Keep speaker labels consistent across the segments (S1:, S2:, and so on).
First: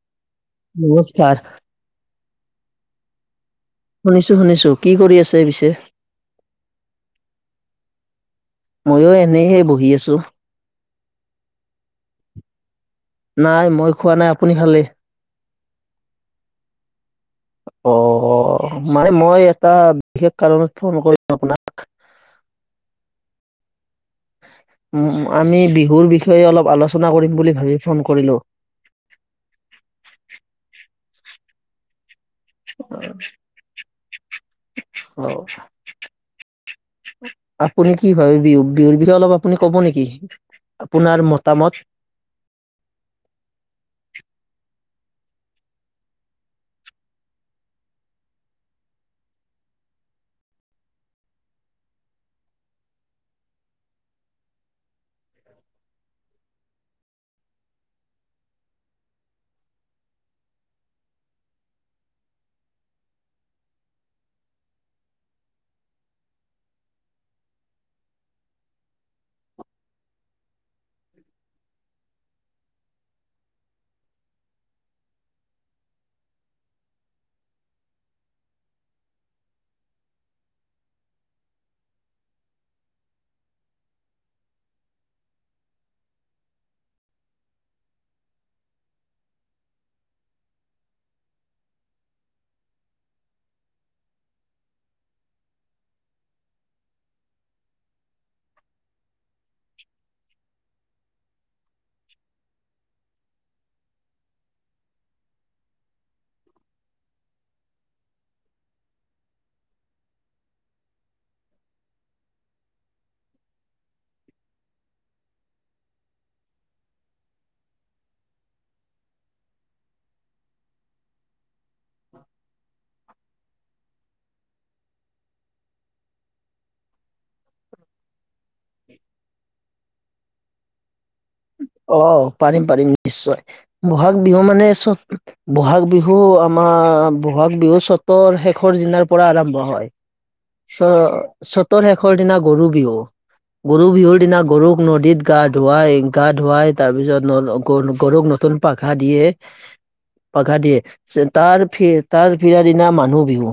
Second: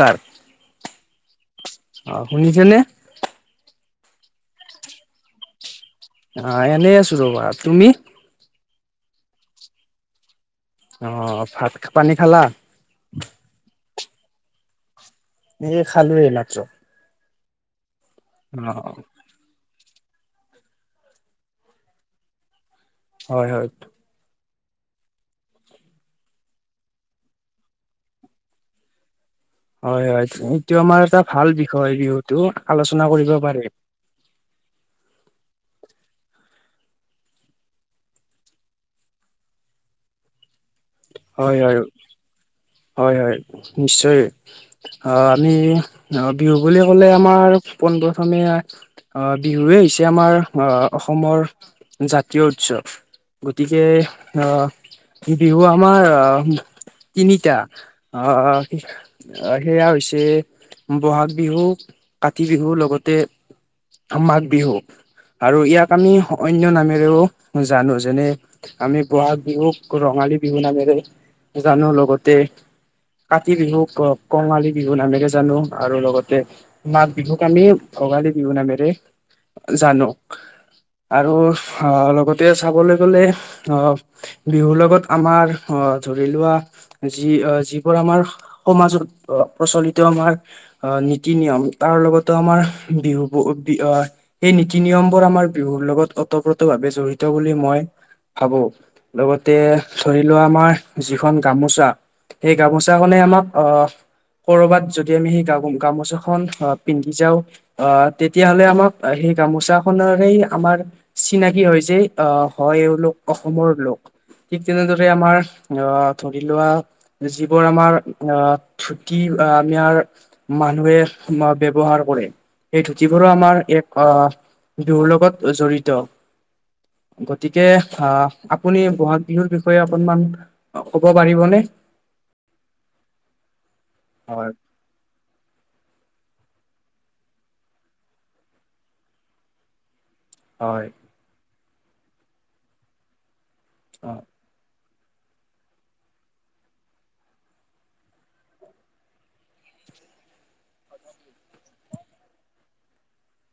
S1: কাৰ।
S2: নমস্কাৰ।
S1: অ শুনিছেনে।
S2: শুনিছোঁ শুনিছোঁ কি কৰি আছে পিছে।
S1: আহ এনেই আছোঁ ৰ'বা তুমি।
S2: মইও এনেহে বহি আছোঁ।
S1: অ ভাত পানী খালা।
S2: নাই মই খোৱা নাই আপুনি খালে।
S1: এই খালো এই মাত্ৰ।
S2: অ
S1: অ
S2: মানে মই এটা। বিশষ কাৰণ ফোন কৰি আপোনাক।
S1: হয় হয়।
S2: আমি বিহুৰ বিষয়ে অলপ আলোচনা কৰিম বুলি ভাৱি ফোন কৰিলোঁ। [unintelligible]
S1: হয় হয় এইটো আমাৰ এটা ভাল বিষয় বিহুত। এইটো আলোচনা কৰিব পাৰি।
S2: অ' আপুনি কি ভাবে বিহু বিহুৰ বিষয়ে অলপ আপুনি কব নেকি? আপোনাৰ
S1: হয় হয়
S2: মতামত
S1: হয় হয় নিশ্চয় অ আমি অ বিহু বুলি ক'লে আমাৰ পোন প্ৰথমে অ বিহুৱে হৈছে আমাৰ অহ অসমৰ জাতীয় উৎসৱ। গতিকে অহ বিহু আমাৰ আহ তিনি এতিয়া আহ সেয়া হৈছে বহাগ বিহু কাতি বিহু লগতে মাঘ বিহু। আৰু ইয়াক আমি অন্য নামেৰেও জানো যেনে আমি বহাগ বিহুক ৰঙা ৰংঙালি বিহু নামেৰে জানো লগতে কাতি বিহুক কঙালী বিহু নামেৰে জানো আৰু লগতে মাঘ বিহুক আমি ভোগালী বিহু নামেৰে জানো। আৰু আ লগতে চাবলৈ গলে অ বিহুৰ লগত আমাৰ অ ধৰি লোৱা যি যিবোৰ আমাৰ সমাজত প্ৰচলিত আমাৰ নীতি নিয়ম, তাৰ লগটো আমাৰ বিহু সেই নীতি নিয়ম বোৰ আমাৰ বিহুৰ লগত অত প্ৰত ভাৱে জড়িত বুলি মই ভাবো। লগতে ধৰি লোৱা আমাৰ যিখন গামোচা সেই গামোচাখনে আমাক আ কৰবাত যদি আমি সেই গামোচাখন আ পিন্ধি যাওঁ আ তেতিয়াহলে আমাক সেই গামোচা খনৰ সেই আমাৰ চিনাকি হয় যে হয় এওঁলোক অসমৰ লোক। ঠিক তেনেদৰে আমাৰ আ ধৰি লোৱা যিবোৰ আমাৰ আ ধুতি বা আমাৰ মানুহে ব্যৱহাৰ কৰে সেই যিবোৰো আমাৰ এক দুৰ লগত জড়িত গতিকে আ আপুনি বহাগ বিহুৰ বিষয়ে অকনমান ক'ব পাৰিবনে?
S2: অ পাৰিম পাৰিম নিশ্চয় বহাগ বিহু
S1: হয়
S2: মানে চব বহাগ বিহু বিহু আমাৰ বহাগ বিহু চতৰ শেষৰ দিনাৰ পৰা আৰম্ভ হয়। চ
S1: হয়
S2: চতৰ শেষৰ দিনা গৰু বিহু গৰু বিহুৰ দিনা গৰু নদীত গা ধোৱা এক গা ধুৱাই তাৰ পিছত ন গৰুক নতুন পাঘা দিয়ে পাঘা দিয়ে তাৰ তাৰ পিৰা দিনা মানুহ বিহু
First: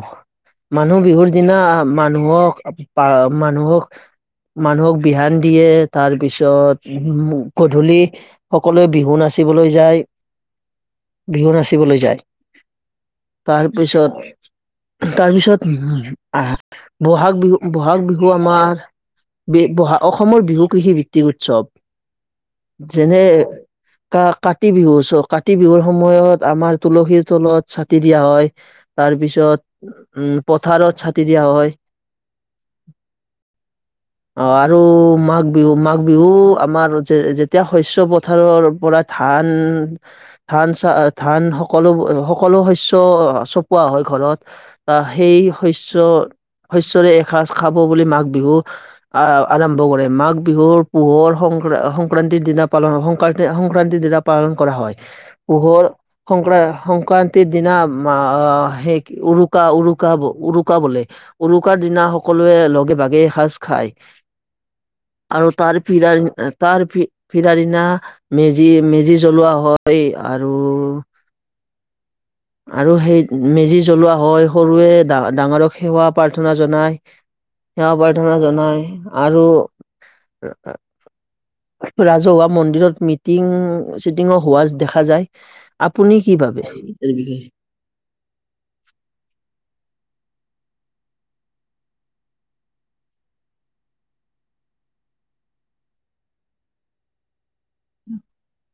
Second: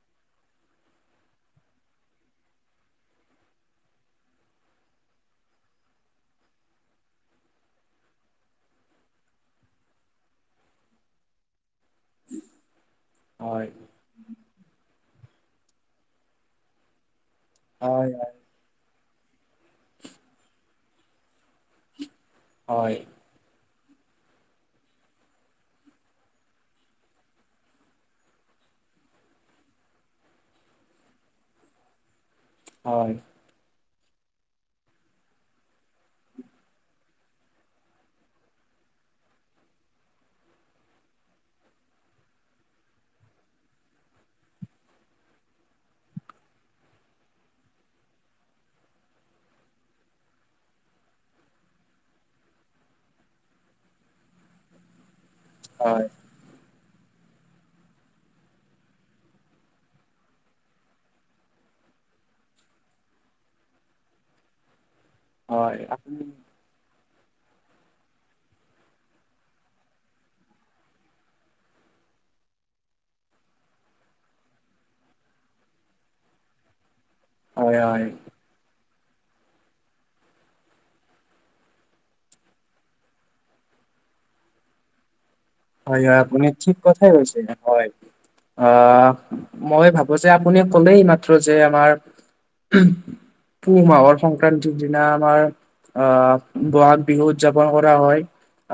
S2: মানুহ বিহুৰ দিনা মানুহক পা মানুহক মানুহক বিহান দিয়ে তাৰ পিছত গধূলি সকলোৱে বিহু নাচিবলৈ যায়, বিহু নাচি চিবলৈ যায়, তাৰ
S1: হয়
S2: পিছত তাৰপিছত আ বহাগ বিহু বহাগ
S1: হয়
S2: বিহু আমাৰ বি বহা অসমৰ বিহু কৃষি ভিত্তিক উৎসৱ,
S1: হয়
S2: যেনে কা কাতি বিহু চ কাতি বিহুৰ সময়ত আমাৰ তুলসীৰ তলত ছাতি দিয়া হয়। তাৰ পিছত উম পথাৰত ছাটি দিয়া হয়।
S1: হয়।
S2: অ আৰু মাঘ বিহু মাঘ বিহু আমাৰ যে এতিয়া শস্য পথাৰৰ পৰা ধান ধান চা ধান সকলো সকলো শস্য চপোৱা হয় ঘৰত আ সেই শস্য শস্যৰে এসাঁজ খাব বুলি মাঘ বিহু আ আৰম্ভ কৰে, মাঘ বিহুৰ পোহৰ সং অহং সংক্ৰান্তিৰ দিনা পালন সংক্ৰান্তি সংক্ৰান্তিৰ দিনা পালন কৰা হয়, পোহৰ
S1: হয়
S2: সংক্ৰান সংক্ৰান্তিৰ দিনা সেই উৰুকা উৰুকা উৰুকা বোলে। উৰুকাৰ দিনা সকলোৱে লগে ভাগে এসাঁজ খায়। আৰু
S1: হয় হয়
S2: তাৰ
S1: আপুনি
S2: ফিৰাৰ তাৰ ফি ফিৰাৰ দিনা মেজি-মেজি জ্বলোৱা হয় আৰু আৰু সেই মেজি জ্বলোৱা হয় সৰুয়ে ডাঙৰক সেৱা প্ৰাৰ্থনা জনায়।
S1: হয়
S2: সেৱা
S1: হয় হয়
S2: প্ৰাৰ্থনা জনাই আৰু ৰাজহুৱা মন্দিৰত মিটিং-চিটিং হোৱা দেখা যায়।
S1: হয়-হয়
S2: কি
S1: আপুনি
S2: ভাবে
S1: ঠিক কথাই
S2: এই
S1: কৈছে
S2: বিষয়ে
S1: হয়। অ, মই ভাব যে আপুনি কলেই মাত্ৰ যে আমাৰ পুহ মাহৰ সংক্ৰান্তিৰ দিনা আমাৰ আ, বহাগ বিহু উদযাপন কৰা হয়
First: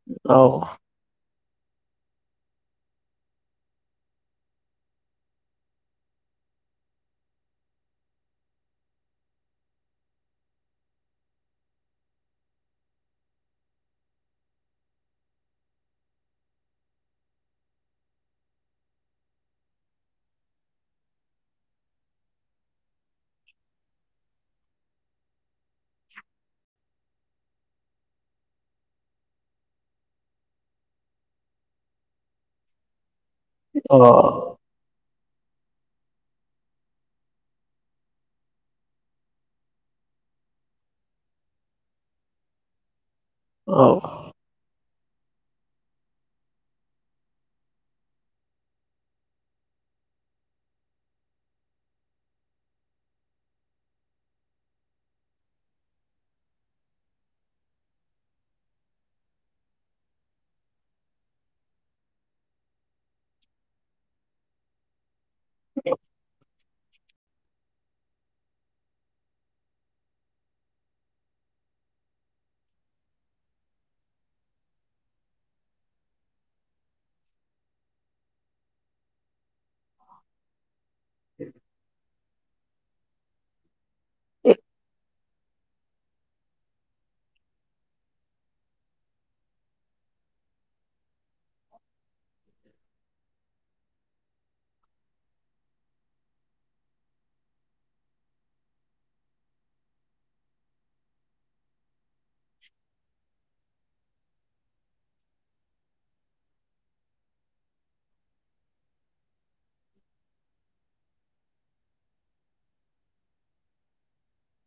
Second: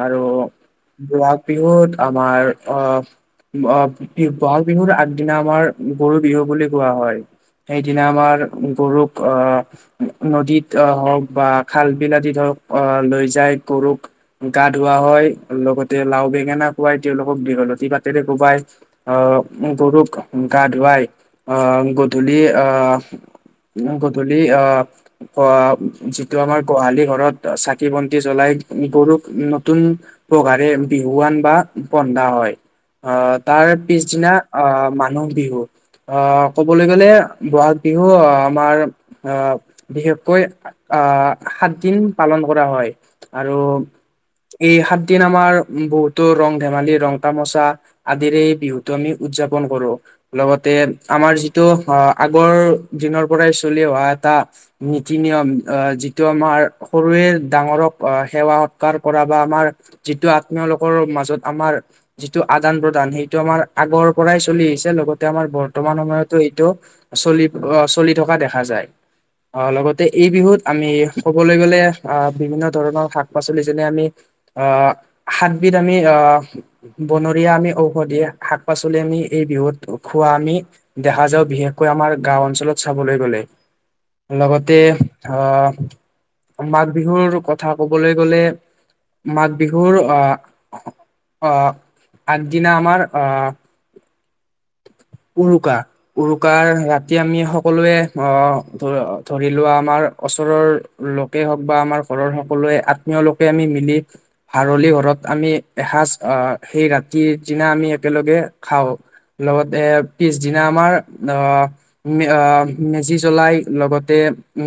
S1: আৰু
S2: অ
S1: বহাগ বিহুত আমাৰ অ, আ, বি বহাগ বিহুৰ আগদিনা আমাৰ গৰু বিহু বুলি কোৱা হয়। সেইদিনা আমাৰ গৰুক আ, নদীত হওঁক বা খাল বিল আদিত হওঁক লৈ যায় গৰুক গা ধুওঁৱা হয় লগতে লাও বেঙেনা কোৱাই তেওঁলক দীঘলতি পাতেৰে কোৱাই আ, গৰুক গা ধুৱাই আহ গধূলি আ গধূলি আ, কুৱা, যিটো আমাৰ গোহালি ঘৰত চাকি বন্তি জ্বলাই গৰুক নতুন পঘাৰে বিহুৱান বা বন্ধা হয়। আ, তাৰ
S2: অ
S1: পিছদিনা আ, মানুহ বিহু অ, ক'বলৈ গলে বহাগ বিহু অ, আমাৰ অ, বিশেষকৈ আহ, সাত দিন পালন কৰা হয়। আৰু এই সাতদিন আমাৰ উম, বহুতো ৰং ধেমালি, ৰং তামচা আদিৰে বিহুতটো আমি উদযাপন কৰো। লগতে তে আমাৰ যিটো অ, আগৰ দিনৰ পৰাই চলি অহা এটা নীতি নিয়ম আহ, যিটো আমাৰ সৰুৱে ডাঙৰক সেৱা সৎকাৰ কৰা বা আমাৰ যিটো আ তেওঁলোকৰ মাজত আমাৰ যিটো আদান প্ৰদান সেইটো আমাৰ আগৰ পৰাই চলি আহিছে লগতে এয়া আমাৰ বৰ্তমান সময়তো এইটো চলি-চলি থকা দেখা যায়। আ, লগতে এই বিহুত আমি কবলৈ গলে আ, বিভিন্ন ধৰণৰ শাক পাচলি যেনে আমি আ সাতবিধ আমি আ, বনৰীয়া আমি ঔষধি শাক পাচলি আমি এই বিহুত খোৱা আমি দেখা যাওঁ বিশেষকৈ আমাৰ গাও অঞ্চলত চাবলৈ গলে। লগতে আ, মাঘ বিহুৰ কথা ক'বলৈ গলে মাঘ বিহুৰ আ-আ, আগদিনা আমাৰ আ
S2: [inaudible]
S1: উৰুকা, উৰুকাৰ ৰাতি আমি সকলোৱে আ, ধ-ধৰি লোৱা আমাৰ ওচৰৰ লোকেই হওক বা আমাৰ ঘৰৰ সকলোৱে আত্মীয় লোকে আমি মিলি হাৰলি ঘৰত আমি এসাঁজ আ, সেই ৰাতিৰ দিনা আমি একেলগে খাওঁ লগতে পিছদিনা আমাৰ আ-আ, মেজি জ্বলাই লগতে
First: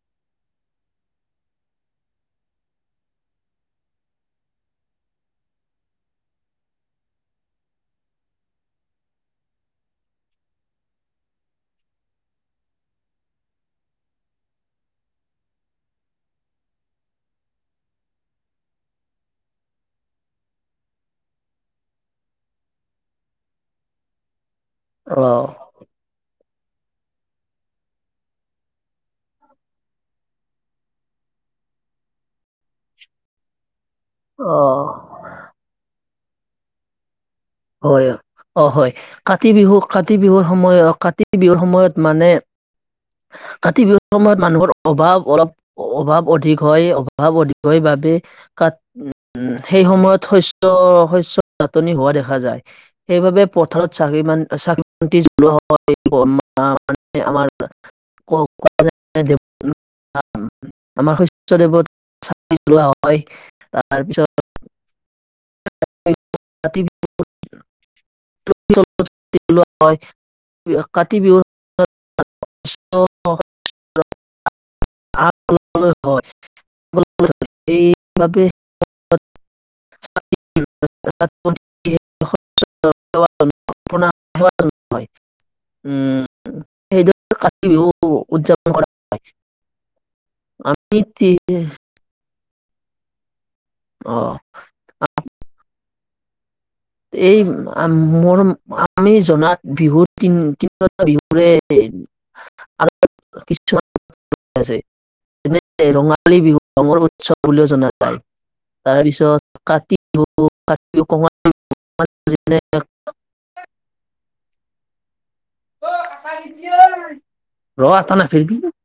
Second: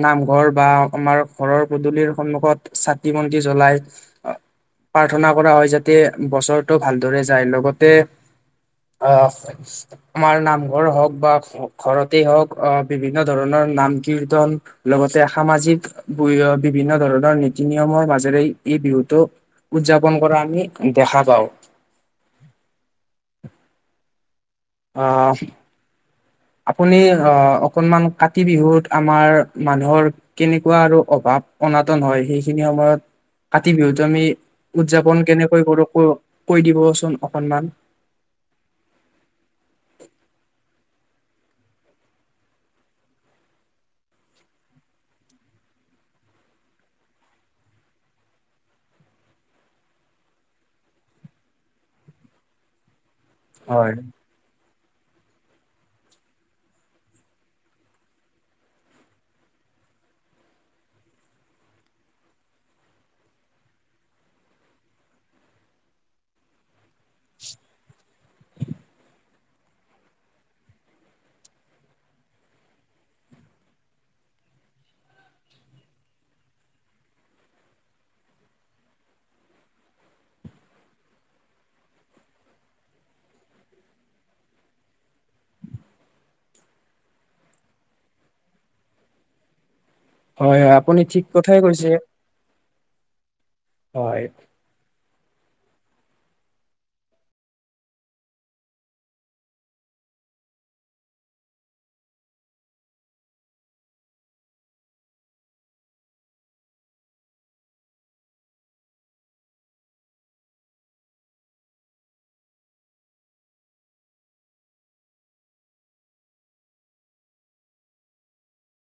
S1: নামঘৰ বা আমাৰ ঘৰৰ পদূলিৰ সন্মুখত চাকি বন্তি জ্বলাই প্ৰাৰ্থনা কৰা হয় যাতে বছৰটো ভালদৰে যায়। লগতে আ আমাৰ নামঘৰ হওক বা ঘৰতে হওক আ, বিভিন্ন ধৰণৰ নাম কীৰ্তন লগতে সামাজিক বিভিন্ন ধৰণৰ নীতি নিয়মৰ মাজেৰে এই বিহুটো উদযাপন কৰা আমি দেখা পাওঁ।
S2: [inaudible]
S1: আ
S2: অ
S1: আপুনি আ, অকনমান কাতি বিহুত আমাৰ মানুহৰ কেনেকুৱা আৰু অভাৱ অনাতন হয় সেইখিনি সময়ত
S2: [inaudible]
S1: কাতি বিহুতো আমি
S2: অ
S1: উদযাপন কেনেকৈ কৰো ক কৈ দিবচোন?
S2: হয় অ হয় কাতি বিহু কাতি বিহুৰ সময়ত কাতি বিহুৰ সময়ত মানে কাতি বিহুৰ সময়ত মানুহৰ অভাৱ অলপ অভাৱ অধিক হয় অভাৱ অধিক হয় বা বে কাত, উম সেই সময়ত শস্য শস্য নাটনি হোৱা দেখা দেখা যায় সেইবাবে পথাৰত
S1: হয়
S2: চাকি মান চা মানে আমাৰ [unintelligible] ক [unintelligible] আমাৰ শস্য দেৱতাক চাকি জ্বলোৱা হয় তাৰপিছত [unintelligible] চাকি জ্বলোৱা হয়। কাতি বিহু [unintelligible] [unintelligible] এইবাবে [unintelligible] উম সেইটো কাতি বিহু উদযাপন কৰা হয়।
S1: হয় হয়
S2: আমি
S1: আপুনি ঠিক কথাই কৈছে। হয়
S2: অঁ এই আ মোৰ আমি জনাত বিহুত তিন তিনিওটা বিহুৰে আৰু কিছু [unintelligible] নে ৰঙালী বিহু ৰঙৰ উৎসৱ বুলিও জনা যায়। তাৰপিছত কাতি বিহুক কাতি কঙালী [unintelligible] ৰ আ ত ন ফচবি [unintelligible]